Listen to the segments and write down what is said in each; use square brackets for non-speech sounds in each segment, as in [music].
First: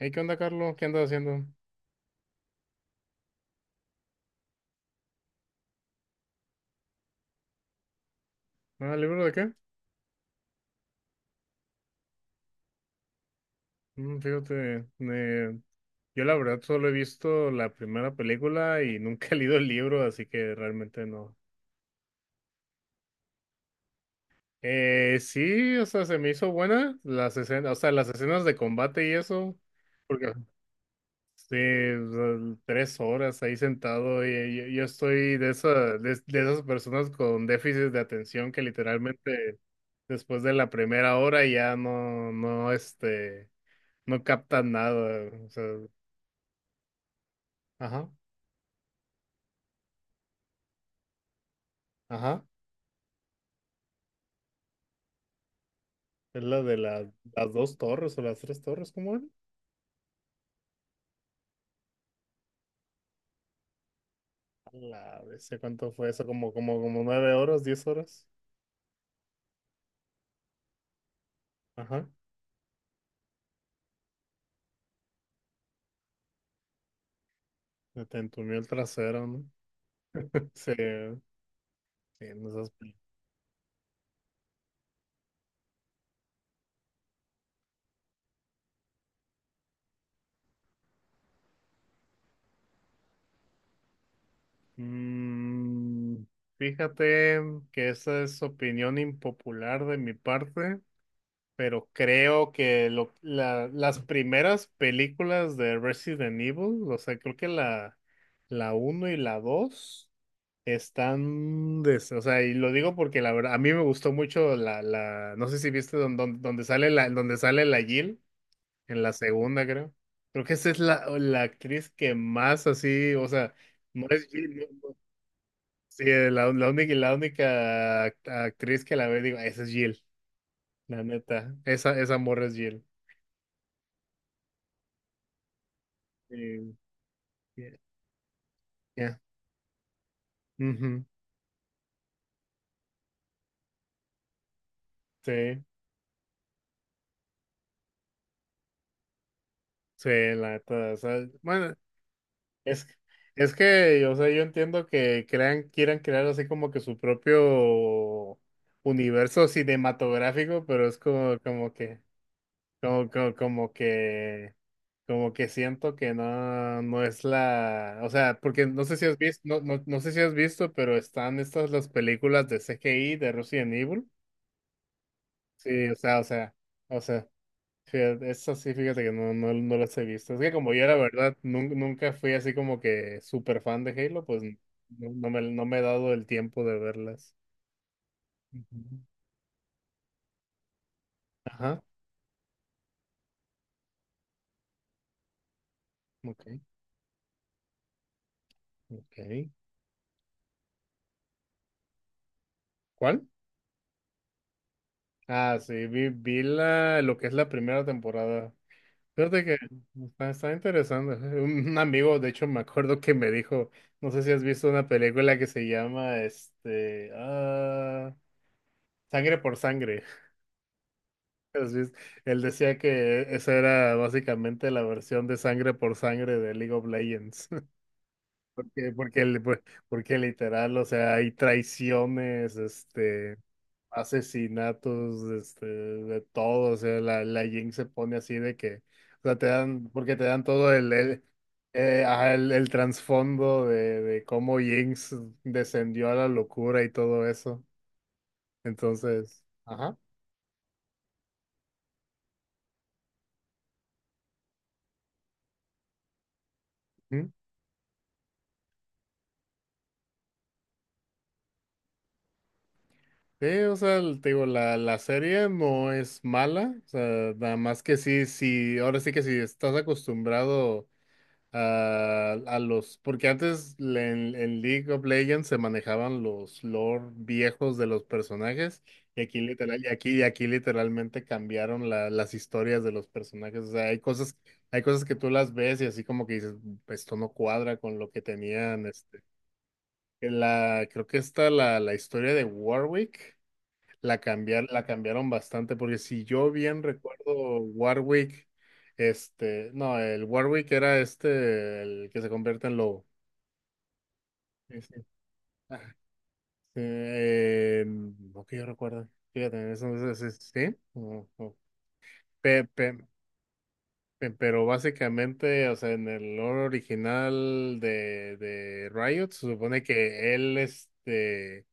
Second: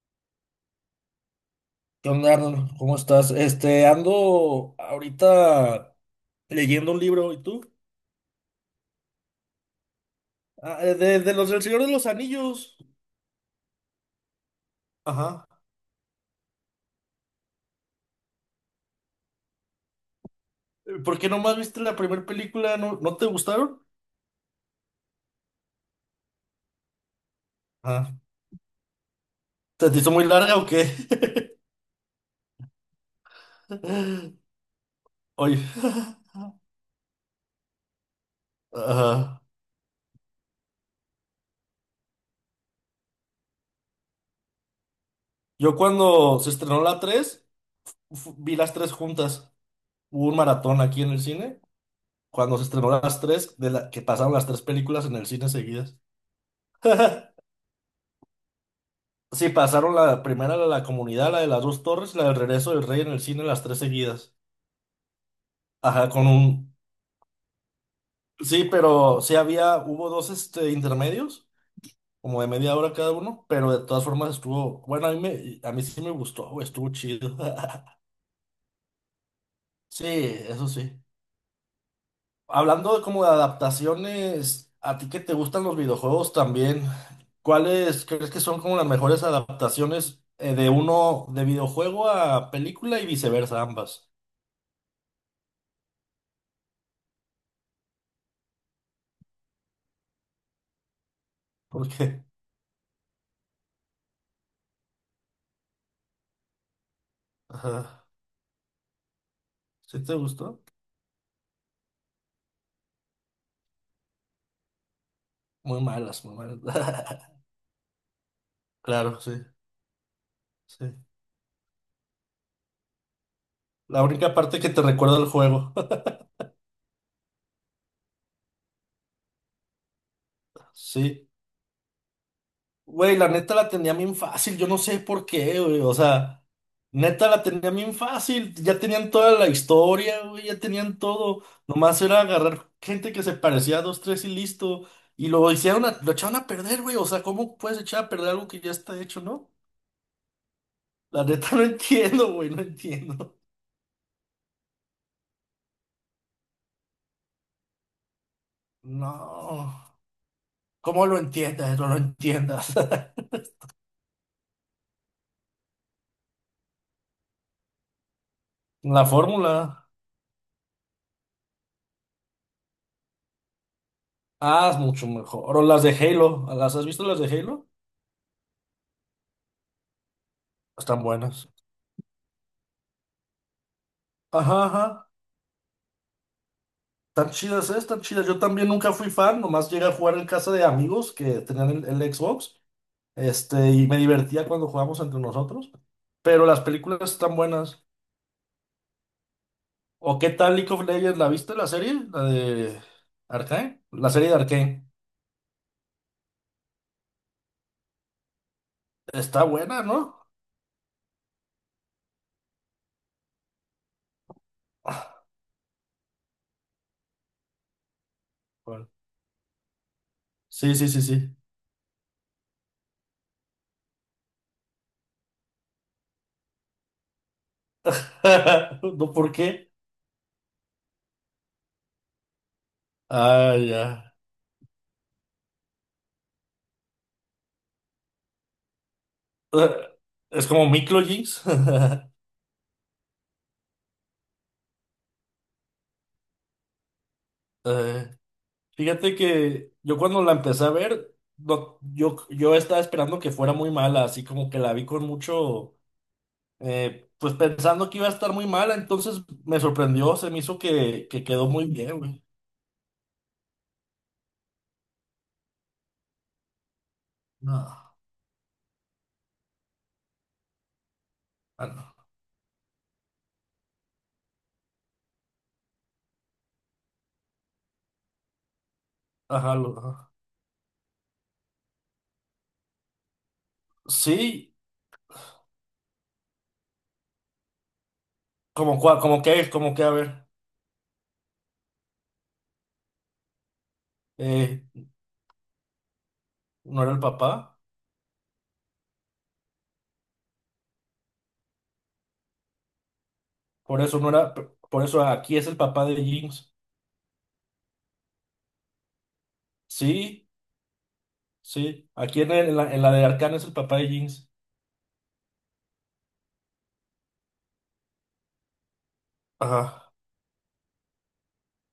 Hey, ¿qué onda, Carlos? ¿Qué andas haciendo? ¿Qué onda, Arnold? ¿Cómo estás? Ando ahorita leyendo un libro, ¿y tú? Ah, ¿libro de qué? Ah, de los del Señor de los Anillos. Mm, fíjate, Ajá. eh, yo la verdad solo he visto la primera película y [laughs] nunca he leído el libro, así que realmente ¿Por qué no. nomás viste la primera película? ¿No, no te gustaron? Sí, o sea, se me hizo buena las escenas, o sea, las Ajá. escenas de combate y eso, ¿Se te hizo muy porque larga o qué? sí, o sea, tres horas ahí sentado [laughs] y yo estoy de Oye, esas personas con déficit de atención que ajá. literalmente después de la primera hora ya no, no captan nada. O sea, Yo cuando se estrenó la tres, ajá, vi las tres juntas. Hubo un maratón aquí en el cine. ajá. Cuando se estrenó las tres, que pasaron las tres películas en el cine seguidas. Es [laughs] las dos torres o las tres torres, ¿cómo era? Sí, pasaron la primera, la de la comunidad, la de las dos torres, la del regreso del rey en el cine, las tres seguidas. A la vez, ¿cuánto Ajá, fue eso? con Como, un. como, como nueve horas, diez horas. Sí, pero sí había, hubo dos intermedios, Ajá. como de media hora cada uno, pero de todas formas estuvo, bueno, a mí sí me gustó, güey, estuvo chido. [laughs] Se te entumió el trasero, ¿no? Sí, eso Sí, sí. sí, en Hablando de como de adaptaciones, a ti que te gustan los videojuegos también, ¿cuáles crees que son como las mejores adaptaciones, de videojuego a película y viceversa, ambas? Mm, fíjate que esa es opinión impopular de mi parte, pero Porque. creo que las primeras películas de Resident Evil, o sea, creo que Ajá. la uno y la ¿Sí 2 te gustó? están, o sea, y lo digo porque la verdad, a mí me gustó mucho la, no sé si Muy viste malas, muy malas. donde sale [laughs] donde sale la Jill, en la Claro, sí, segunda, creo. Creo que esa es sí. La actriz que más así, o sea, La no es única Jill, parte que te recuerda el juego. sí, [laughs] la única, actriz que la ve, digo, esa es Jill, la Sí. neta, esa morra es Jill. Güey, la neta la tenía bien fácil, yo no sé por qué, güey. O sea, Sí, neta la tenía ya, bien fácil. Ya tenían ya, toda la historia, güey, ya tenían ujú, todo. Nomás era agarrar gente que se parecía a dos, tres y listo. Y lo sí, hicieron, lo echaron a perder, güey. O sea, ¿cómo puedes echar a perder algo que ya está hecho, no? sí, la neta, o La sea, neta [laughs] no bueno, entiendo, güey, no es, entiendo. es que, o sea, yo entiendo que quieran crear así como que su propio universo No. cinematográfico, pero es ¿Cómo lo como, entiendas? No lo entiendas. como, como, como que, como que siento que no, o sea, porque no [laughs] sé La si has visto, fórmula. no, no sé si has visto, pero están estas las películas de C G I de Resident Evil, Ah, es mucho mejor. O las sí, de o sea, o Halo. sea, ¿Las has o visto las de sea. Halo? Fíjate, esa sí, fíjate que no, no las he visto. Es que como yo la Están verdad buenas. Nunca fui así como que súper fan de Halo, pues no, Ajá, ajá. No me he dado el tiempo de Tan verlas. chidas, ¿eh? Están chidas. Yo también nunca Ujú. fui fan. Nomás llegué a jugar en casa de amigos que tenían Ajá, el Xbox. Y me divertía cuando jugábamos entre nosotros. Pero las ok, películas están buenas. ok. ¿O qué tal League of Legends? ¿La viste la serie? ¿La de ¿Cuál? Arcane? La serie de Arcane. Ah, sí, vi la, lo que es la primera temporada. Está Fíjate que buena, ¿no? está, está interesante. Un amigo, de hecho, me acuerdo que me dijo, no sé si has visto una película que se llama, Bueno, Sangre por Sangre. sí, sí, sí, sí. Así es. Él decía que esa era básicamente la versión de sangre por sangre de League of Legends. [laughs] [laughs] Porque, No, porque, ¿por li- pues, qué? porque literal, o sea, hay traiciones, este, Ah, ya. asesinatos, este, de todo. O sea, la Jinx se pone así de que, o sea, te Eh, dan, porque te dan Es como todo microjinx. [laughs] El trasfondo de cómo Jinx descendió a la locura y todo eso. Eh, Fíjate Entonces, que ajá. yo cuando la empecé a ver, yo estaba esperando que fuera muy mala, así como que la vi con mucho, pues pensando que iba a estar muy mala, entonces me sorprendió, se me hizo que quedó muy bien, güey. Sí, o sea, te digo, la serie no es mala, o sea, nada más No, que sí, sí, ahora sí que si estás acostumbrado ah, no. A los, porque antes en League of Legends se manejaban los lore viejos de los personajes, y aquí Ajá, literal, y ajá. aquí, y aquí literalmente cambiaron las historias de los personajes, o sea, Sí, hay cosas que tú las ves y así como que dices, esto no cuadra con lo que como, tenían, este, como que, a ver, la, creo que está la historia de Warwick. La eh, cambiar, la cambiaron bastante, porque si yo bien no era el papá, recuerdo Warwick, este, no, el Warwick era este, el que se convierte en lobo. por eso no era, Sí, por sí. eso aquí es el Ah, papá de Jinx. No que yo recuerdo. Fíjate, Sí. Sí. Ujú. Sí, aquí en Pe- la, en la de pe- Arcana es el papá de Jinx. pero básicamente, o sea, en el lore original de Riot, se supone Ajá. que él, este.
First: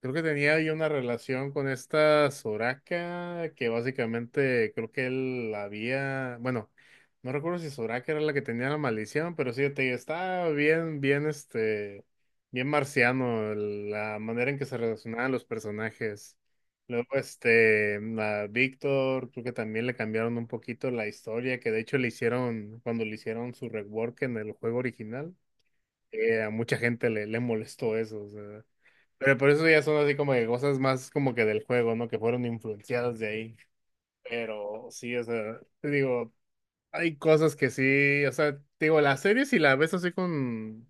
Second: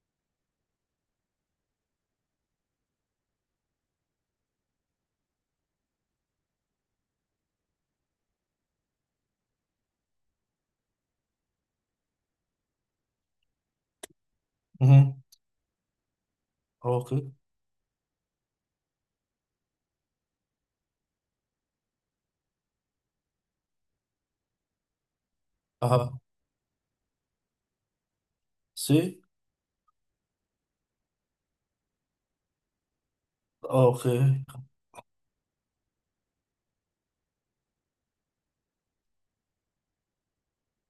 Creo que tenía ahí una relación con esta Soraka, que básicamente creo que él había, bueno, no recuerdo si Soraka era la que tenía la maldición, pero sí, te digo, estaba bien marciano la manera en que se Ujú. relacionaban los personajes. Luego, Ok. este, la Víctor, creo que también le cambiaron un poquito la historia, que de hecho le hicieron, cuando le hicieron su rework en el juego original, Ajá. A mucha gente le molestó eso, o sea. Sí. Pero por eso ya son así como de cosas más como que del juego, ¿no? Que fueron influenciadas de ahí. Ok. Pero sí, o sea, te digo, hay cosas que sí, o sea, te digo, las series si la ves así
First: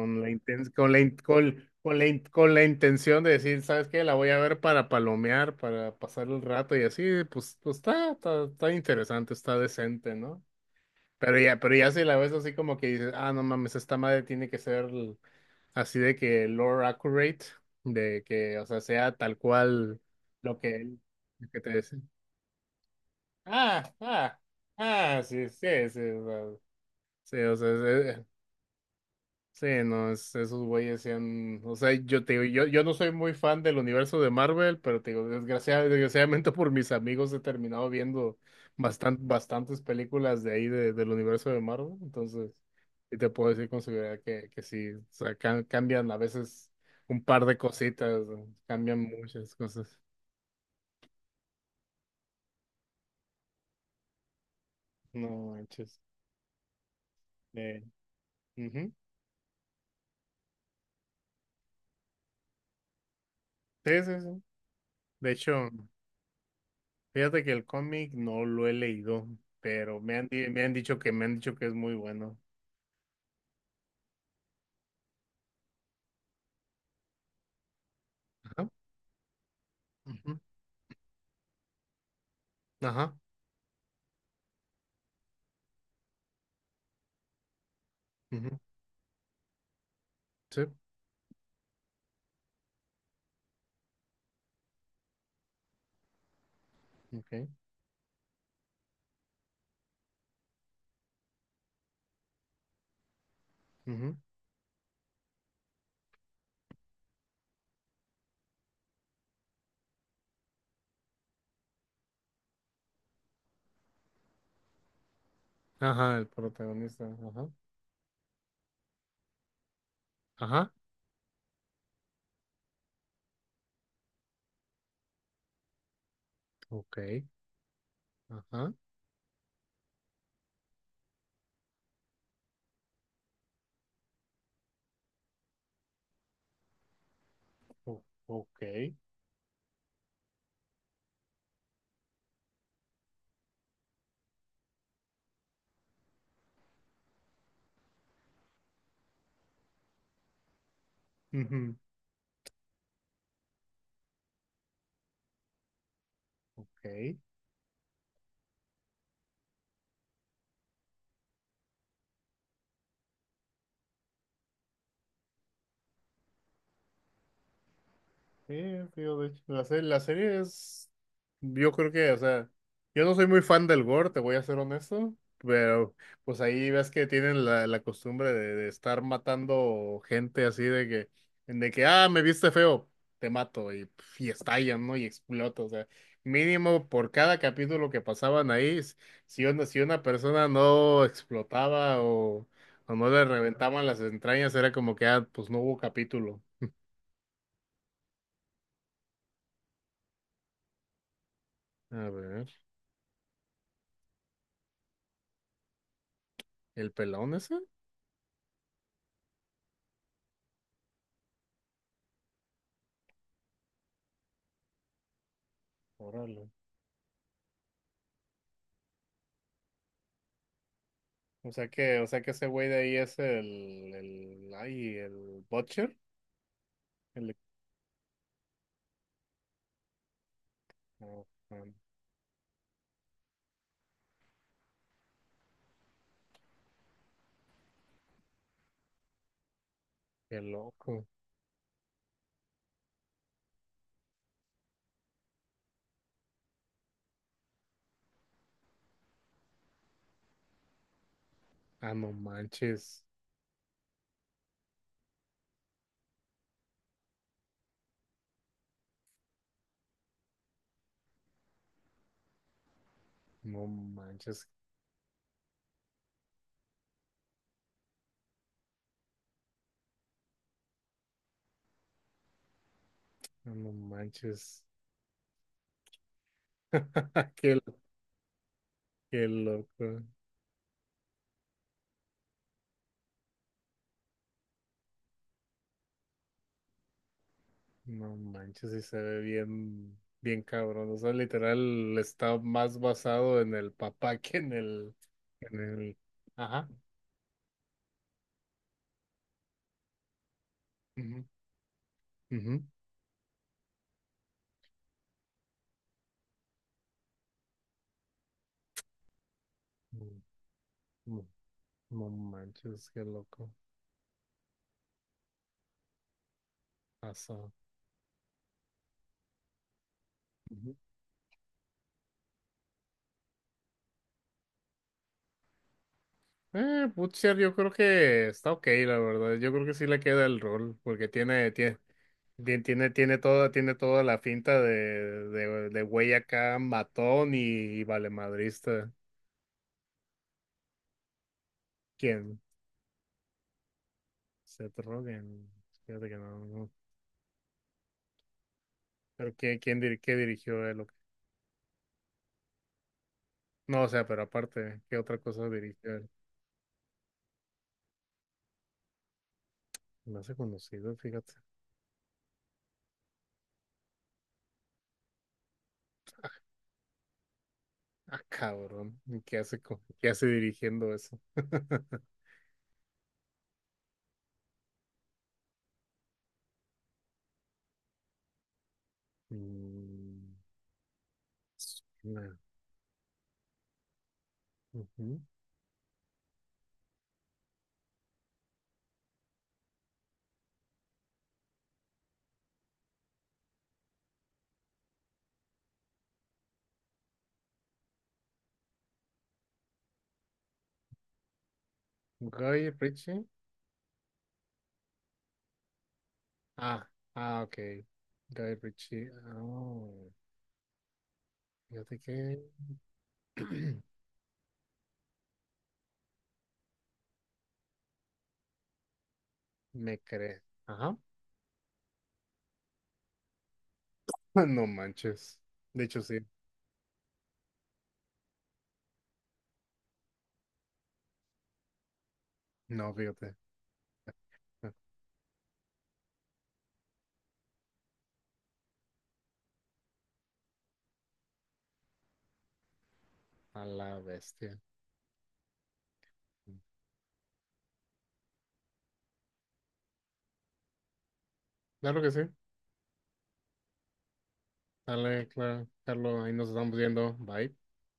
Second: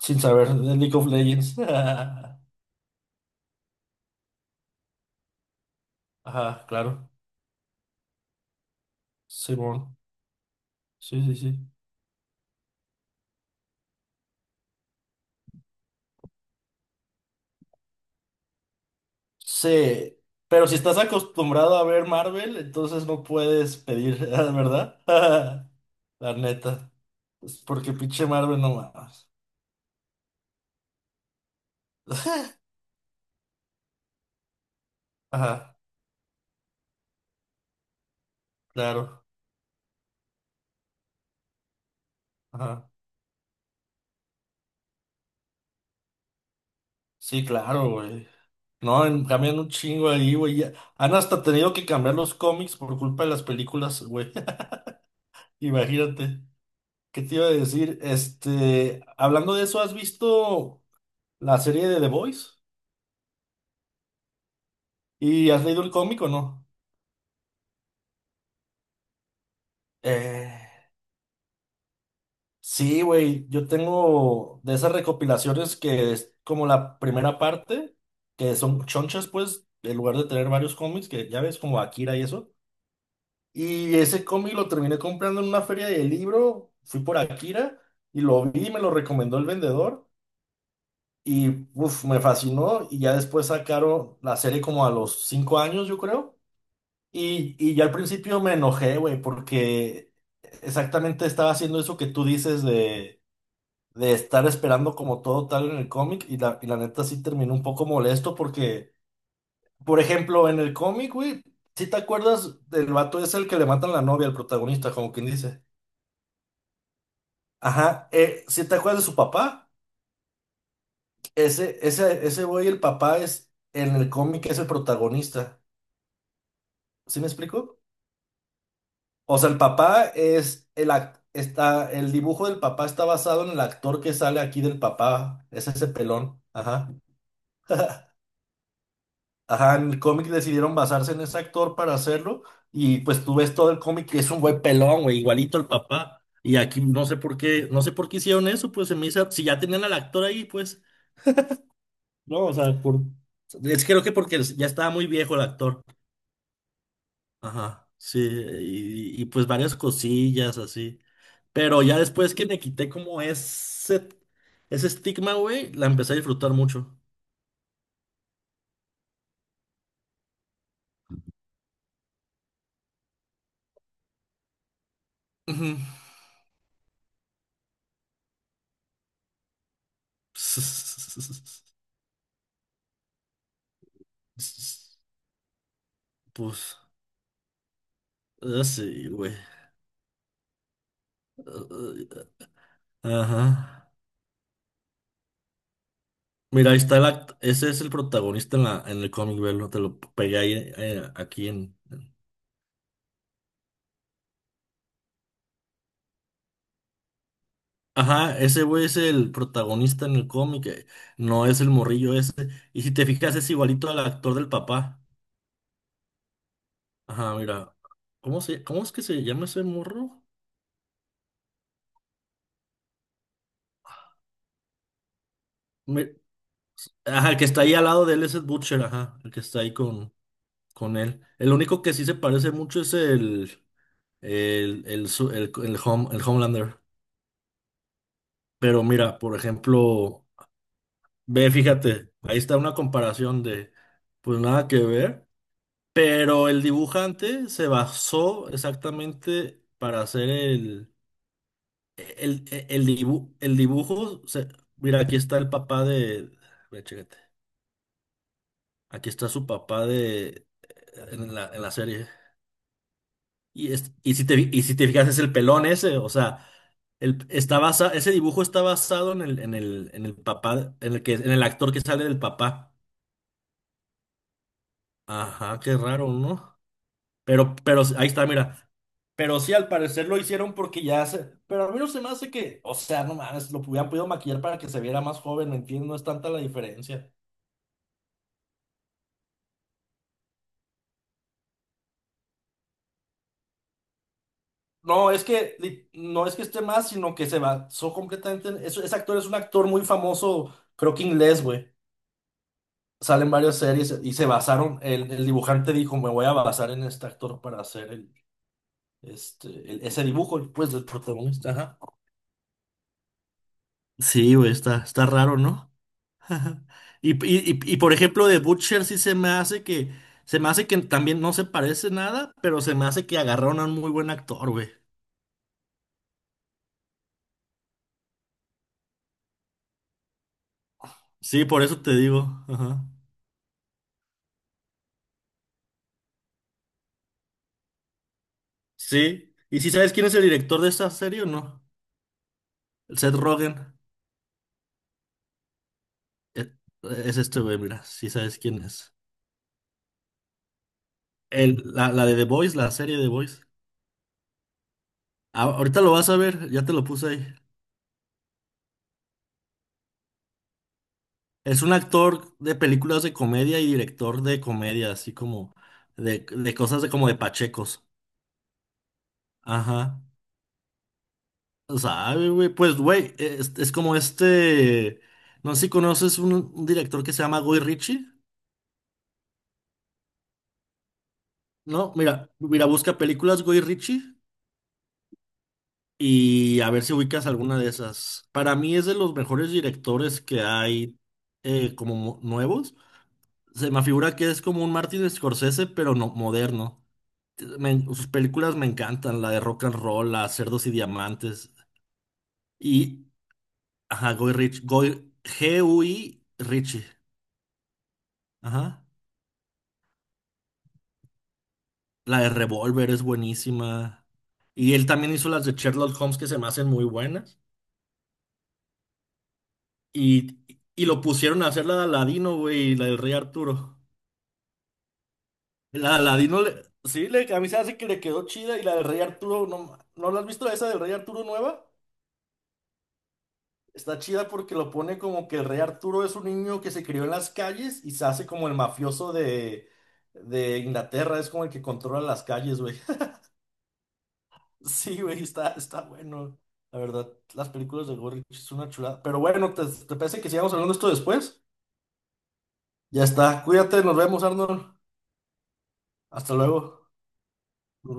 Sin la saber inten- de con League la, of in- Legends. [laughs] Con la in- con la intención de decir, ¿sabes qué? La voy a ver para palomear, para pasar el Ajá, rato y así, claro. pues, está, está interesante, está Simón. decente, ¿no? Sí, sí, sí. Pero ya si la ves así como que dices, ah, no mames, esta madre tiene que ser así de que lore accurate, de que, o sea, sea tal cual Sí. lo Pero si que estás él, lo que te acostumbrado a dice. ver Marvel, entonces no puedes Ah, pedir, [laughs] ah, ¿verdad? Sí, [laughs] sí, sí, o La sea, neta. sí, o Es porque sea, sí, pinche Marvel no más. sí, no, esos güeyes se han, o sea, yo te digo, yo no soy muy fan del universo de Marvel, pero te digo, Ajá, desgraciadamente por mis amigos he terminado viendo claro. bastantes películas de ahí del universo de Marvel, entonces, Ajá. y te puedo decir con seguridad que sí, o sea, cambian a veces un par Sí, de claro, cositas, güey. ¿no? Cambian No, muchas cambian un cosas. chingo ahí, güey. Han hasta tenido que cambiar los cómics por culpa de las películas, güey. [laughs] No manches. Imagínate. ¿Qué te iba a Eh, decir? ujú. Hablando de eso, ¿has visto la serie de The Voice? Sí, sí, sí. De ¿Y has hecho. leído el cómic o no? Fíjate que el cómic no lo he leído, pero Eh, me han dicho que es muy bueno. sí, güey. Yo tengo de esas recopilaciones que es como la primera parte, que Ajá, son chonchas, pues, en lugar de ujú, tener varios cómics, que ya ves, como Akira y eso. ajá, Y ese cómic lo terminé comprando en una feria de libro, fui por Akira y lo ujú, vi, me lo recomendó el vendedor sí, y uf, me fascinó y ya después sacaron la serie como a los 5 años, yo creo. okay, Y ya al principio me enojé, güey, porque exactamente estaba haciendo eso que tú dices de, ujú, estar esperando como todo tal en el cómic y la neta sí terminó un poco molesto porque, por ejemplo, en el cómic, güey, si te acuerdas del vato es el que le matan la novia al protagonista, ¿como quien dice? ajá, el protagonista, ajá, Ajá, ¿si te acuerdas de su papá? ajá, Ese güey, el papá es, en el cómic es el protagonista. ¿Sí okay, me explico? ajá, O sea, el papá es el dibujo del papá está basado en el actor que sale aquí del papá. Es ese pelón. Ajá. o- [laughs] okay, Ajá, en el cómic decidieron basarse en ese actor para hacerlo. Y pues tú ves todo el cómic que es un güey pelón, güey, igualito al papá. Y aquí no sé por qué hicieron eso, pues se me hizo, si ya tenían al actor ahí, pues. ujú, No, o sea, por. Es que creo que porque ya estaba muy viejo el actor. ok, Ajá, sí, y pues varias cosillas así. Pero ya después que me quité como ese estigma, güey, la empecé a disfrutar mucho. sí, tío, de hecho, la serie es, yo creo que, o sea, yo no soy muy fan del gore, te voy a ser honesto, Ujú. pero pues ahí ves que tienen la costumbre de estar matando gente así [laughs] de que, ah, me viste feo, te mato, y, pf, y estallan, ¿no? Y explota, o sea, Pues, mínimo por cada capítulo que pasaban ahí, así, güey. si una, si una persona no explotaba o no le Ajá. reventaban las entrañas, era como que, ah, pues no hubo capítulo. Mira, ahí está ese es el protagonista en la, en el cómic, velo. Te lo pegué ahí, aquí en. A ver. ¿El pelón ese? Ajá, ese güey es el protagonista en el cómic, no es el morrillo ese. Y si te fijas, es igualito al actor del papá. Órale. Ajá, mira. Cómo es que se llama ese morro? O sea que ese güey de ahí es el Butcher. Me- ajá, El, el que está ahí al lado de él es el Butcher, ajá, el que está ahí con él. oh, El man, único que sí se parece mucho es el, su- el Hom- el Homelander. Pero mira, por ejemplo, qué loco. ve, fíjate, ahí está una comparación de, pues nada que ver. Pero el dibujante se basó exactamente para hacer Ah, no manches. El dibujo. Mira, aquí está el papá de. Ve, chécate. Aquí está su papá de. En la, serie. No Y, es- y, si te, manches. fi- y si te fijas, es el pelón ese. O sea, ese dibujo está basado en el, en el, en el papá, en el actor que sale del papá. Ah, no manches. Ajá, qué raro, ¿no? [laughs] Pero, Qué, pero ahí está, mira. qué Pero sí, al loco. parecer lo hicieron porque ya se. Pero a mí no se me hace que. O sea, no mames, lo hubieran podido maquillar para que se viera más joven, entiendo, no es tanta la diferencia. No manches, y se ve bien, bien cabrón. O sea, literal está más basado en el papá que en No, es que en el, no es que esté ajá. más, sino que se basó completamente en. Ese actor es un actor muy famoso, creo que Ujú, inglés, güey. ujú. Salen varias series y se basaron. El dibujante dijo: Me voy a basar en este actor para hacer ese dibujo, pues, del No, protagonista. Ajá. no manches, qué loco. Sí, güey, está raro, ¿no? [laughs] Ajá. Y, y, Pasó. y, y, por ejemplo, de Butcher sí se me hace que, se me hace Ujú. que también no se parece nada, pero se me hace que agarraron a un muy buen actor, güey. Butcher yo creo que está ok, la verdad. Yo creo que sí le queda el rol, porque Sí, tiene, por tiene, eso te digo. bien, Ajá. tiene, tiene toda la finta de, de güey acá, matón y valemadrista. Sí. ¿Y si sabes quién es el director de esta serie o no? ¿Quién? El Seth Rogen. Seth Rogen. Fíjate que no, Eh, no. Es este güey, mira, si sabes quién es. Pero ¿quién qué dirigió él? ¿O qué? La de The Voice, la serie de The Voice. No, o sea, pero aparte, ¿qué otra cosa Ahorita lo dirigió vas él? a ver, ya te lo puse ahí. Me hace conocido, fíjate. Es un actor de películas de comedia y director de comedia, así como de cosas como de pachecos. Ah, cabrón. ¿Y qué hace, Ajá. qué hace dirigiendo eso? No. [laughs] ¿Sabe, güey? Pues, güey, es como este. No sé si conoces un director que se llama Guy Ritchie. Mm, No, mira, nah. mira, busca películas Guy Ritchie Ujú. y a ver si ubicas alguna de esas. Para mí es de los mejores directores que hay, como nuevos. Se me figura que es como un Martin Scorsese, pero no moderno. Sus películas me encantan, la de Rock and Roll, la Cerdos y Diamantes. Guy Y, Ritchie. ajá, Guy Ritchie, Guy, GUI Ritchie. Ah, ah, ok. Guy Ajá. Ritchie. Oh, fíjate La de que Revolver es [clears throat] buenísima. Y él también hizo las de Sherlock Holmes que se me hacen muy buenas. me Y, crees. y Ajá. lo pusieron a hacer la de Aladino, güey, y la del Rey Arturo. [laughs] No manches. De La de hecho, sí. Aladino, sí, a mí se hace que le quedó chida. Y la del Rey Arturo, ¿no, no la has visto esa del Rey Arturo nueva? No, fíjate. Está chida porque lo pone como que el Rey Arturo es un niño que se crió en las calles y se hace como el mafioso de, Inglaterra. Es como el que controla las calles, güey. A la bestia. Sí, güey, está bueno. La verdad, las películas de Gorrich es una chulada. Pero bueno, ¿te parece que sigamos hablando de esto después? Claro que sí. Ya está. Cuídate, nos vemos, Arnold. Dale, claro. Carlos, ahí Hasta nos luego. estamos viendo. Bye. Nos vemos.